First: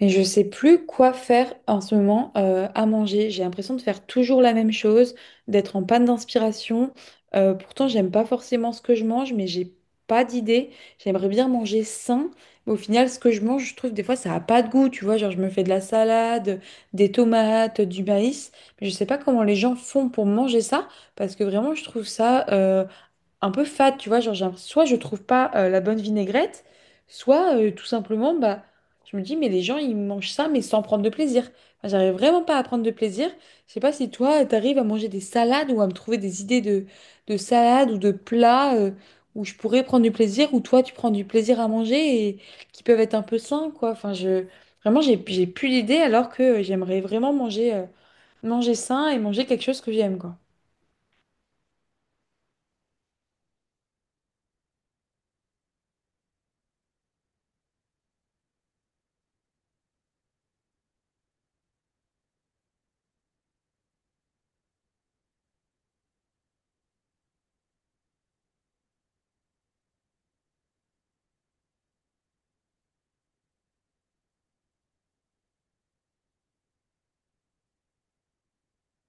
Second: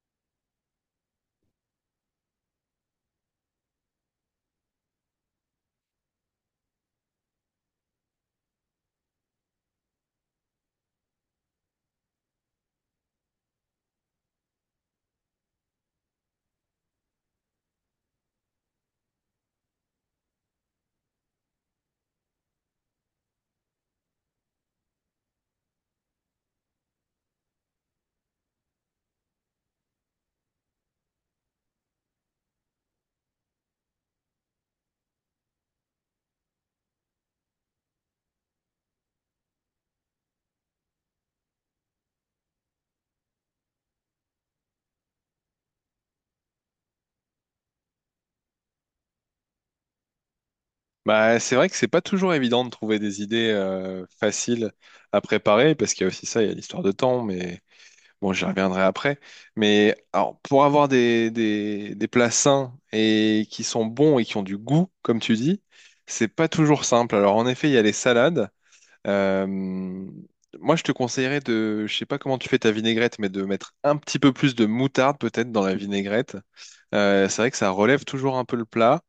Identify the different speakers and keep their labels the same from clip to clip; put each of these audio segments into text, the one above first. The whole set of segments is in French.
Speaker 1: Mais je sais plus quoi faire en ce moment à manger. J'ai l'impression de faire toujours la même chose, d'être en panne d'inspiration. Pourtant, j'aime pas forcément ce que je mange, mais j'ai pas d'idée. J'aimerais bien manger sain, mais au final, ce que je mange, je trouve des fois ça a pas de goût. Tu vois, genre je me fais de la salade, des tomates, du maïs, mais je sais pas comment les gens font pour manger ça, parce que vraiment, je trouve ça, un peu fade, tu vois, genre, soit je trouve pas la bonne vinaigrette, soit tout simplement, bah, je me dis, mais les gens, ils mangent ça, mais sans prendre de plaisir. Enfin, j'arrive vraiment pas à prendre de plaisir. Je sais pas si toi, t'arrives à manger des salades ou à me trouver des idées de salades ou de plats où je pourrais prendre du plaisir, où toi, tu prends du plaisir à manger et qui peuvent être un peu sains, quoi. Enfin, je... Vraiment, j'ai plus d'idées alors que j'aimerais vraiment manger, manger sain et manger quelque chose que j'aime, quoi.
Speaker 2: Bah, c'est vrai que c'est pas toujours évident de trouver des idées faciles à préparer, parce qu'il y a aussi ça, il y a l'histoire de temps, mais bon, j'y reviendrai après. Mais alors, pour avoir des plats sains et qui sont bons et qui ont du goût, comme tu dis, c'est pas toujours simple. Alors, en effet, il y a les salades. Euh, moi, je te conseillerais je sais pas comment tu fais ta vinaigrette, mais de mettre un petit peu plus de moutarde peut-être dans la vinaigrette. C'est vrai que ça relève toujours un peu le plat.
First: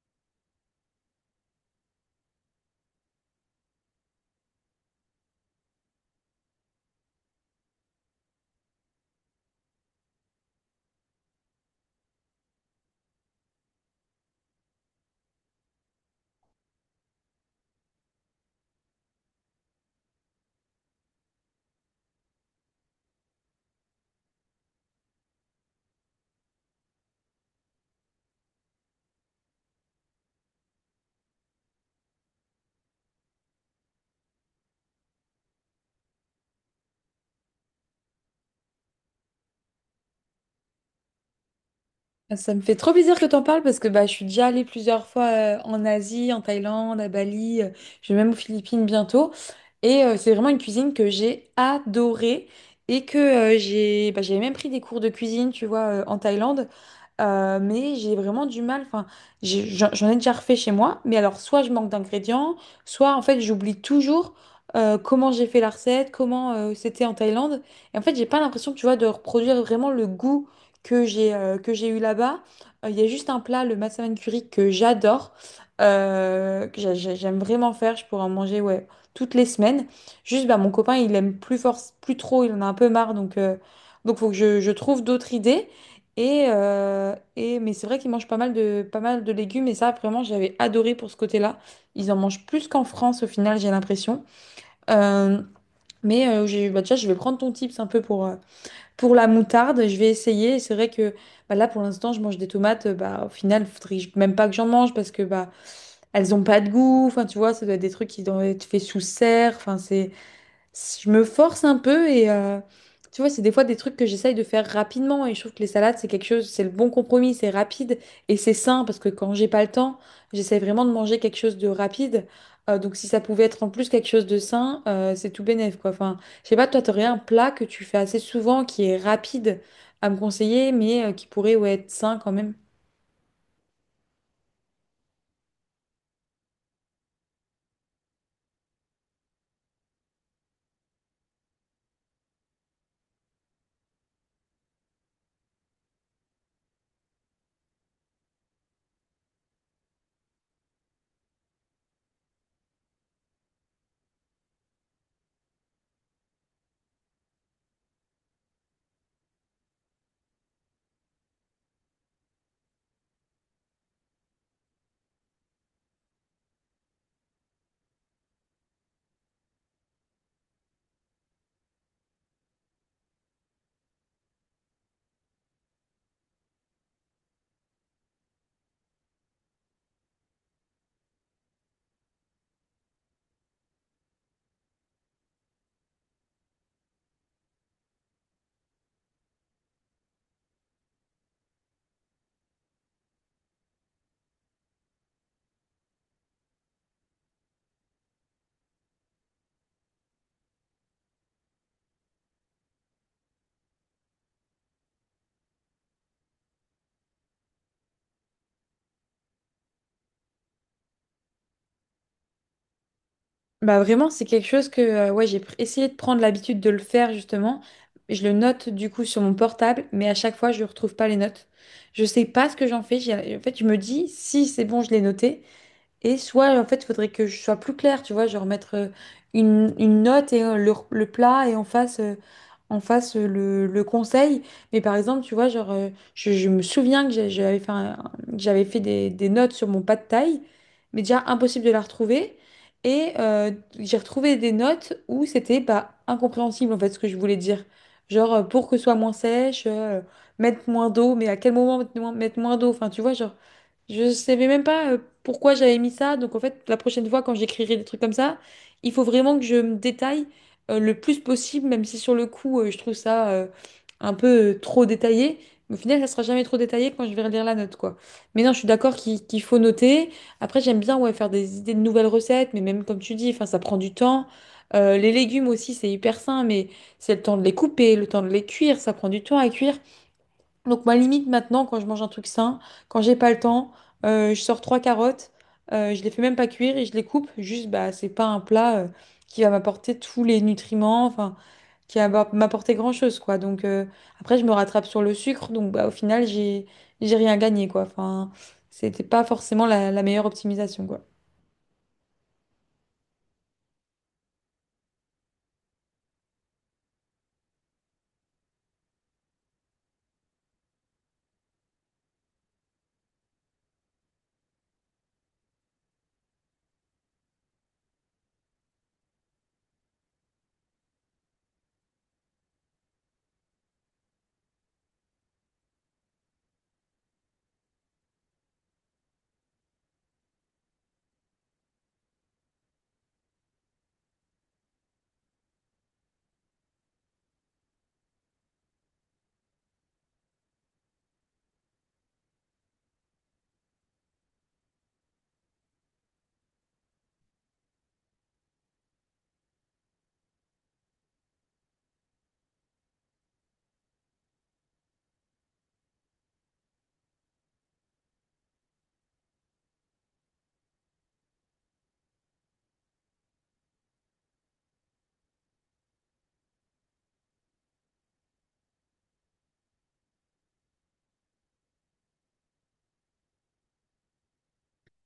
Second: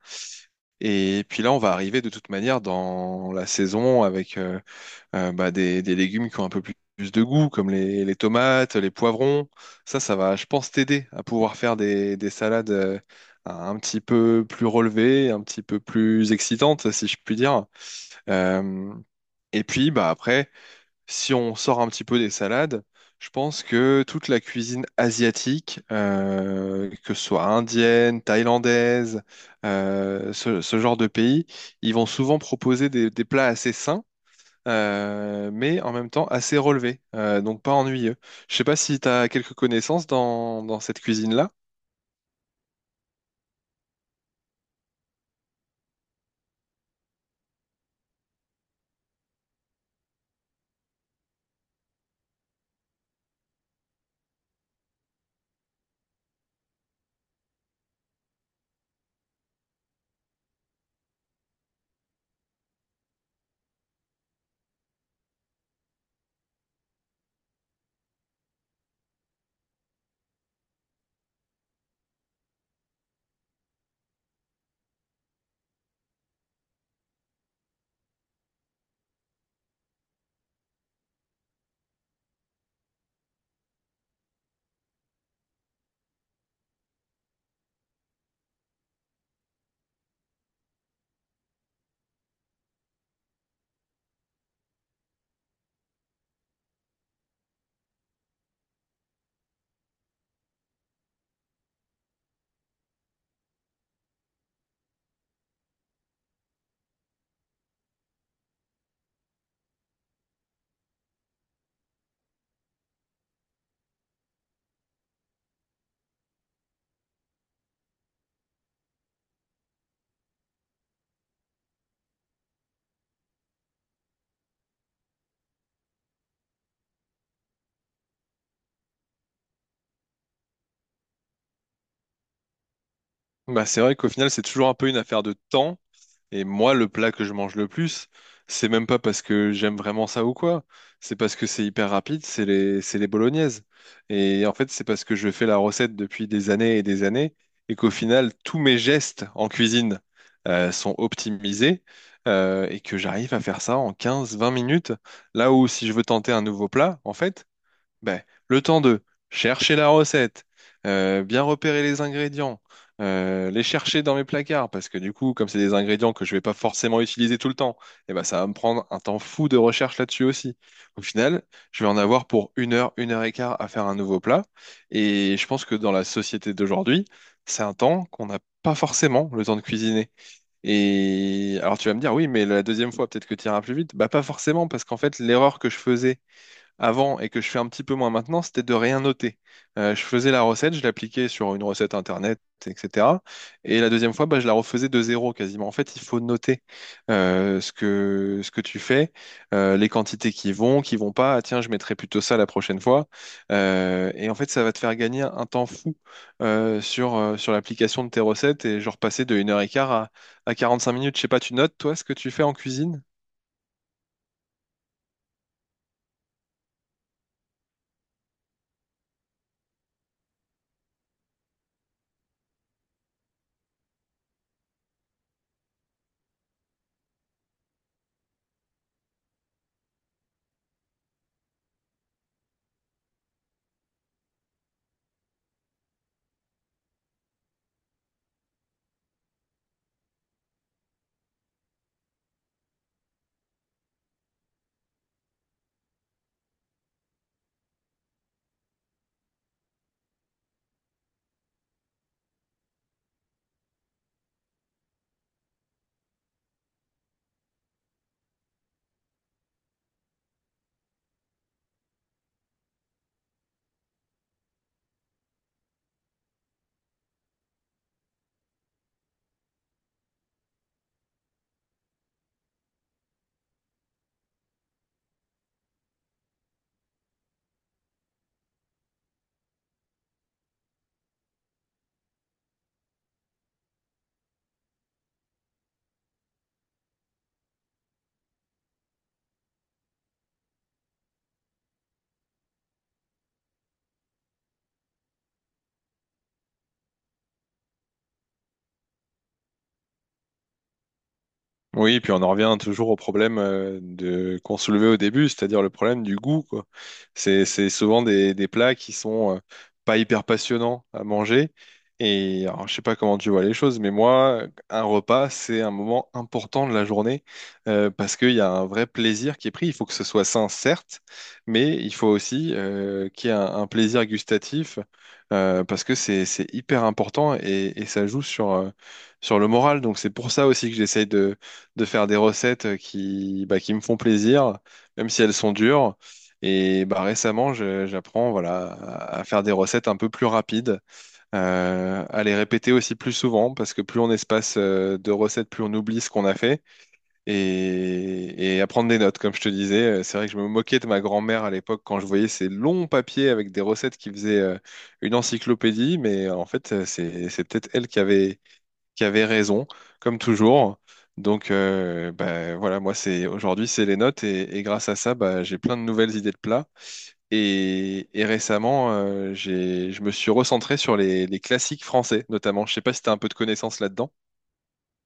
Speaker 2: Et puis là, on va arriver de toute manière dans la saison avec bah, des légumes qui ont un peu plus de goût, comme les tomates, les poivrons. Ça va, je pense, t'aider à pouvoir faire des salades un petit peu plus relevées, un petit peu plus excitantes, si je puis dire. Euh, et puis, bah, après, si on sort un petit peu des salades, je pense que toute la cuisine asiatique, que ce soit indienne, thaïlandaise, ce genre de pays, ils vont souvent proposer des plats assez sains, mais en même temps assez relevés, donc pas ennuyeux. Je sais pas si tu as quelques connaissances dans cette cuisine-là.
Speaker 1: Ça me fait trop plaisir que t'en parles parce que bah, je suis déjà allée plusieurs fois en Asie, en Thaïlande, à Bali, je vais même aux Philippines bientôt. Et c'est vraiment une cuisine que j'ai adorée et que j'avais même pris des cours de cuisine, tu vois, en Thaïlande. Mais j'ai vraiment du mal. Enfin, j'en ai déjà refait chez moi, mais alors soit je manque d'ingrédients, soit en fait j'oublie toujours comment j'ai fait la recette, comment c'était en Thaïlande. Et en fait, j'ai pas l'impression, tu vois, de reproduire vraiment le goût que j'ai eu là-bas. Il y a juste un plat, le massaman curry, que j'adore, que j'aime vraiment faire. Je pourrais en manger ouais, toutes les semaines. Juste, bah, mon copain, il aime plus fort plus trop, il en a un peu marre. Donc faut que je trouve d'autres idées. Mais c'est vrai qu'ils mangent pas mal de légumes. Et ça, vraiment, j'avais adoré pour ce côté-là. Ils en mangent plus qu'en France, au final, j'ai l'impression. Euh, mais j'ai, bah, déjà, je vais prendre ton tips un peu pour la moutarde, je vais essayer. C'est vrai que bah, là, pour l'instant, je mange des tomates. Bah, au final, faudrait même pas que j'en mange parce que bah, elles ont pas de goût. Enfin, tu vois, ça doit être des truits qui doivent être faits sous serre. Enfin, c'est je me force un peu et tu vois, c'est des fois des trucs que j'essaye de faire rapidement et je trouve que les salades, c'est quelque chose, c'est le bon compromis, c'est rapide et c'est sain parce que quand j'ai pas le temps, j'essaie vraiment de manger quelque chose de rapide. Donc si ça pouvait être en plus quelque chose de sain, c'est tout bénef quoi. Enfin, je sais pas, toi, t'aurais un plat que tu fais assez souvent qui est rapide à me conseiller mais qui pourrait ouais, être sain quand même.
Speaker 2: Bah, c'est vrai qu'au final, c'est toujours un peu une affaire de temps. Et moi, le plat que je mange le plus, c'est même pas parce que j'aime vraiment ça ou quoi. C'est parce que c'est hyper rapide, c'est les bolognaises. Et en fait, c'est parce que je fais la recette depuis des années et qu'au final, tous mes gestes en cuisine sont optimisés et que j'arrive à faire ça en 15-20 minutes. Là où si je veux tenter un nouveau plat, en fait, ben, le temps de chercher la recette, bien repérer les ingrédients, les chercher dans mes placards, parce que du coup, comme c'est des ingrédients que je vais pas forcément utiliser tout le temps, eh ben, ça va me prendre un temps fou de recherche là-dessus aussi. Au final, je vais en avoir pour une heure et quart à faire un nouveau plat, et je pense que dans la société d'aujourd'hui, c'est un temps qu'on n'a pas forcément le temps de cuisiner. Et alors tu vas me dire, oui, mais la deuxième fois, peut-être que tu iras plus vite. Bah pas forcément, parce qu'en fait, l'erreur que je faisais avant et que je fais un petit peu moins maintenant, c'était de rien noter. Je faisais la recette, je l'appliquais sur une recette internet, etc. Et la deuxième fois, bah, je la refaisais de zéro quasiment. En fait, il faut noter ce que tu fais, les quantités qui vont pas. Ah, tiens, je mettrai plutôt ça la prochaine fois. Et en fait, ça va te faire gagner un temps fou sur l'application de tes recettes et genre passer de 1h15 à 45 minutes. Je sais pas, tu notes, toi, ce que tu fais en cuisine?
Speaker 1: Bah vraiment, c'est quelque chose que ouais, j'ai essayé de prendre l'habitude de le faire justement. Je le note du coup sur mon portable, mais à chaque fois, je ne retrouve pas les notes. Je sais pas ce que j'en fais. En fait, je me dis, si c'est bon, je l'ai noté, et soit, en fait, il faudrait que je sois plus claire, tu vois, genre mettre une note et le plat et on fasse le conseil. Mais par exemple, tu vois, genre, je me souviens que j'avais fait des notes sur mon pas de taille, mais déjà impossible de la retrouver. Et j'ai retrouvé des notes où c'était bah, incompréhensible, en fait, ce que je voulais dire. Genre, pour que ce soit moins sèche, mettre moins d'eau, mais à quel moment mettre moins d'eau? Enfin, tu vois, genre. Je savais même pas pourquoi j'avais mis ça. Donc en fait, la prochaine fois, quand j'écrirai des trucs comme ça, il faut vraiment que je me détaille le plus possible, même si sur le coup, je trouve ça un peu trop détaillé. Mais au final, ça sera jamais trop détaillé quand je vais relire la note, quoi. Mais non, je suis d'accord qu'il faut noter. Après, j'aime bien ouais, faire des idées de nouvelles recettes, mais même comme tu dis, enfin, ça prend du temps. Les légumes aussi, c'est hyper sain, mais c'est le temps de les couper, le temps de les cuire, ça prend du temps à cuire. Donc ma limite maintenant, quand je mange un truc sain, quand j'ai pas le temps, je sors trois carottes, je les fais même pas cuire et je les coupe. Juste, bah, c'est pas un plat qui va m'apporter tous les nutriments, enfin, qui va m'apporter grand-chose, quoi. Donc après, je me rattrape sur le sucre, donc bah, au final, j'ai rien gagné, quoi. Enfin, c'était pas forcément la meilleure optimisation, quoi.
Speaker 2: Oui, et puis on en revient toujours au problème de qu'on soulevait au début, c'est-à-dire le problème du goût, quoi. C'est souvent des plats qui sont pas hyper passionnants à manger. Et alors, je sais pas comment tu vois les choses, mais moi, un repas, c'est un moment important de la journée parce qu'il y a un vrai plaisir qui est pris. Il faut que ce soit sain, certes, mais il faut aussi qu'il y ait un plaisir gustatif parce que c'est hyper important et ça joue sur le moral. Donc c'est pour ça aussi que j'essaye de faire des recettes bah, qui me font plaisir, même si elles sont dures. Et bah, récemment, j'apprends voilà, à faire des recettes un peu plus rapides, à les répéter aussi plus souvent, parce que plus on espace de recettes, plus on oublie ce qu'on a fait, et à prendre des notes, comme je te disais. C'est vrai que je me moquais de ma grand-mère à l'époque quand je voyais ces longs papiers avec des recettes qui faisaient une encyclopédie, mais en fait, c'est peut-être elle qui avait raison, comme toujours. Donc bah, voilà, moi c'est aujourd'hui c'est les notes et grâce à ça bah, j'ai plein de nouvelles idées de plats. Et récemment j'ai je me suis recentré sur les classiques français notamment. Je sais pas si tu as un peu de connaissances là-dedans.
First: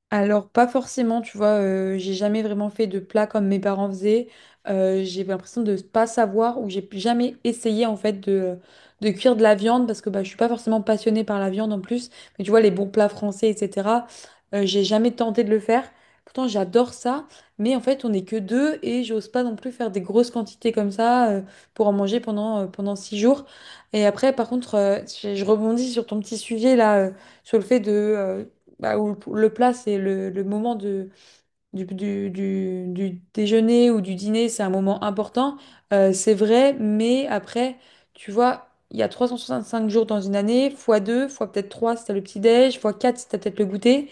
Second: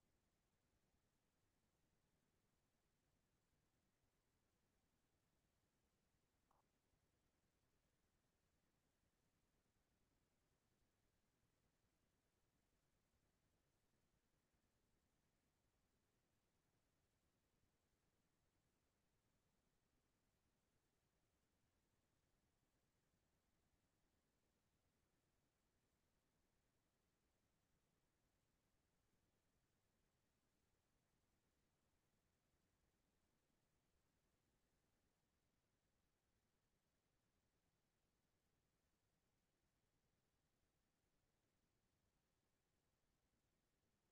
Speaker 1: Alors, pas forcément, tu vois, j'ai jamais vraiment fait de plat comme mes parents faisaient. J'ai l'impression de pas savoir ou j'ai jamais essayé en fait de cuire de la viande parce que bah, je suis pas forcément passionnée par la viande en plus. Mais tu vois, les bons plats français, etc., j'ai jamais tenté de le faire. Pourtant, j'adore ça, mais en fait, on n'est que deux et j'ose pas non plus faire des grosses quantités comme ça pour en manger pendant 6 jours. Et après, par contre, je rebondis sur ton petit sujet là, sur le fait de, bah, où le plat, c'est le moment de, du déjeuner ou du dîner, c'est un moment important, c'est vrai, mais après, tu vois, il y a 365 jours dans une année, fois 2, fois peut-être 3, si t'as le petit-déj, fois 4, si t'as peut-être le goûter,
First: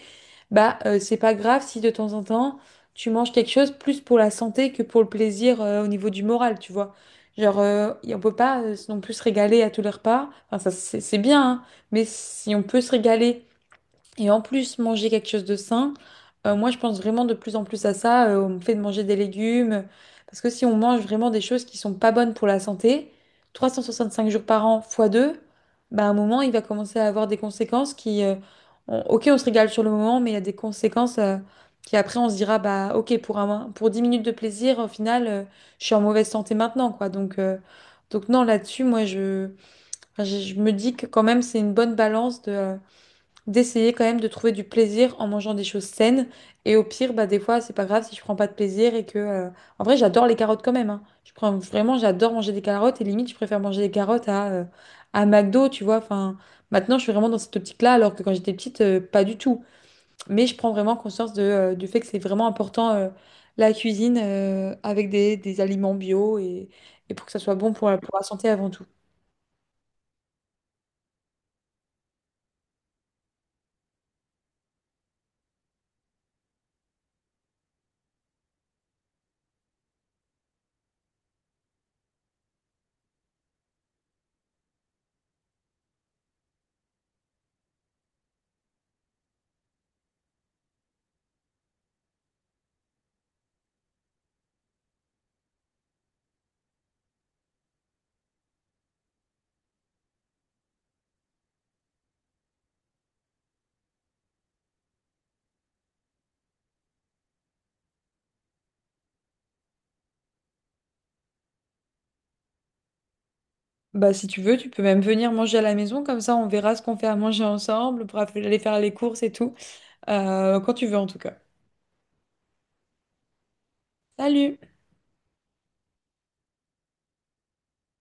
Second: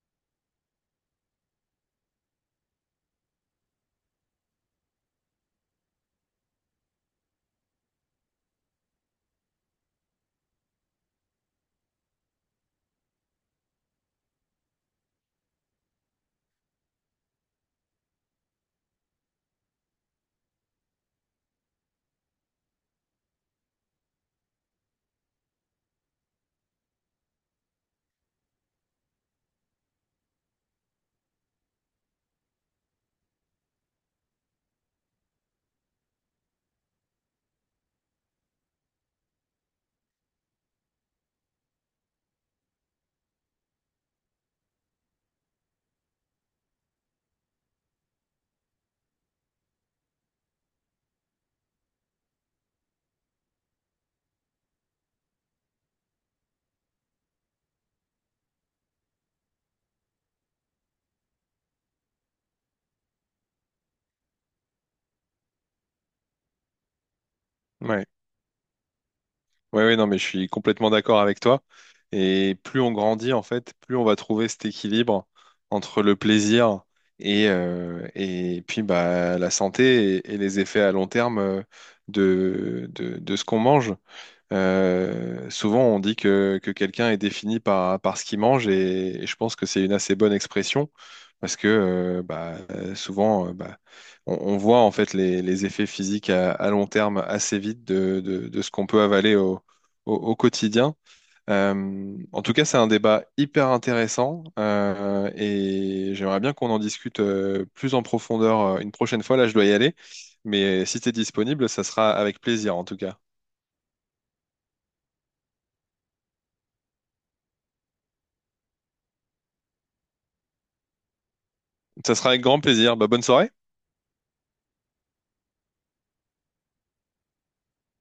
Speaker 1: bah c'est pas grave si de temps en temps, tu manges quelque chose plus pour la santé que pour le plaisir au niveau du moral, tu vois. Genre, on peut pas non plus se régaler à tous les repas. Enfin, ça, c'est bien, hein, mais si on peut se régaler et en plus, manger quelque chose de sain, moi je pense vraiment de plus en plus à ça, au fait de manger des légumes. Parce que si on mange vraiment des choses qui sont pas bonnes pour la santé, 365 jours par an fois 2, bah, à un moment il va commencer à avoir des conséquences ok, on se régale sur le moment, mais il y a des conséquences qui après on se dira, bah ok, pour, un, pour 10 minutes de plaisir, au final, je suis en mauvaise santé maintenant, quoi. Donc non, là-dessus, moi je me dis que quand même c'est une bonne balance de. D'essayer quand même de trouver du plaisir en mangeant des choses saines. Et au pire, bah, des fois, c'est pas grave si je prends pas de plaisir et que. En vrai, j'adore les carottes quand même, hein. Vraiment, j'adore manger des carottes et limite, je préfère manger des carottes à McDo, tu vois. Enfin, maintenant, je suis vraiment dans cette optique-là, alors que quand j'étais petite, pas du tout. Mais je prends vraiment conscience du fait que c'est vraiment important la cuisine avec des aliments bio et pour que ça soit bon pour la-
Speaker 2: Ouais.
Speaker 1: pour la santé avant tout.
Speaker 2: Ouais ouais non mais je suis complètement d'accord avec toi. Et plus on grandit en fait, plus on va trouver cet équilibre entre le plaisir et puis bah, la santé et les effets à long terme de, de ce qu'on mange. Souvent, on dit que quelqu'un est défini par ce qu'il mange et je pense que c'est une assez bonne expression parce que bah, souvent, bah, on voit en fait les effets physiques à long terme assez vite de ce qu'on peut avaler au quotidien. En tout cas, c'est un débat hyper intéressant et j'aimerais bien qu'on en discute plus en profondeur une prochaine fois. Là, je dois y aller, mais si tu es disponible, ça sera avec plaisir en tout cas.
Speaker 1: Bah, si tu veux, tu peux même venir manger à la maison, comme ça on verra ce qu'on fait à manger ensemble pour aller faire les courses et tout. Quand tu veux en tout cas.
Speaker 2: Ça sera avec grand plaisir. Bah, bonne soirée.
Speaker 1: Salut!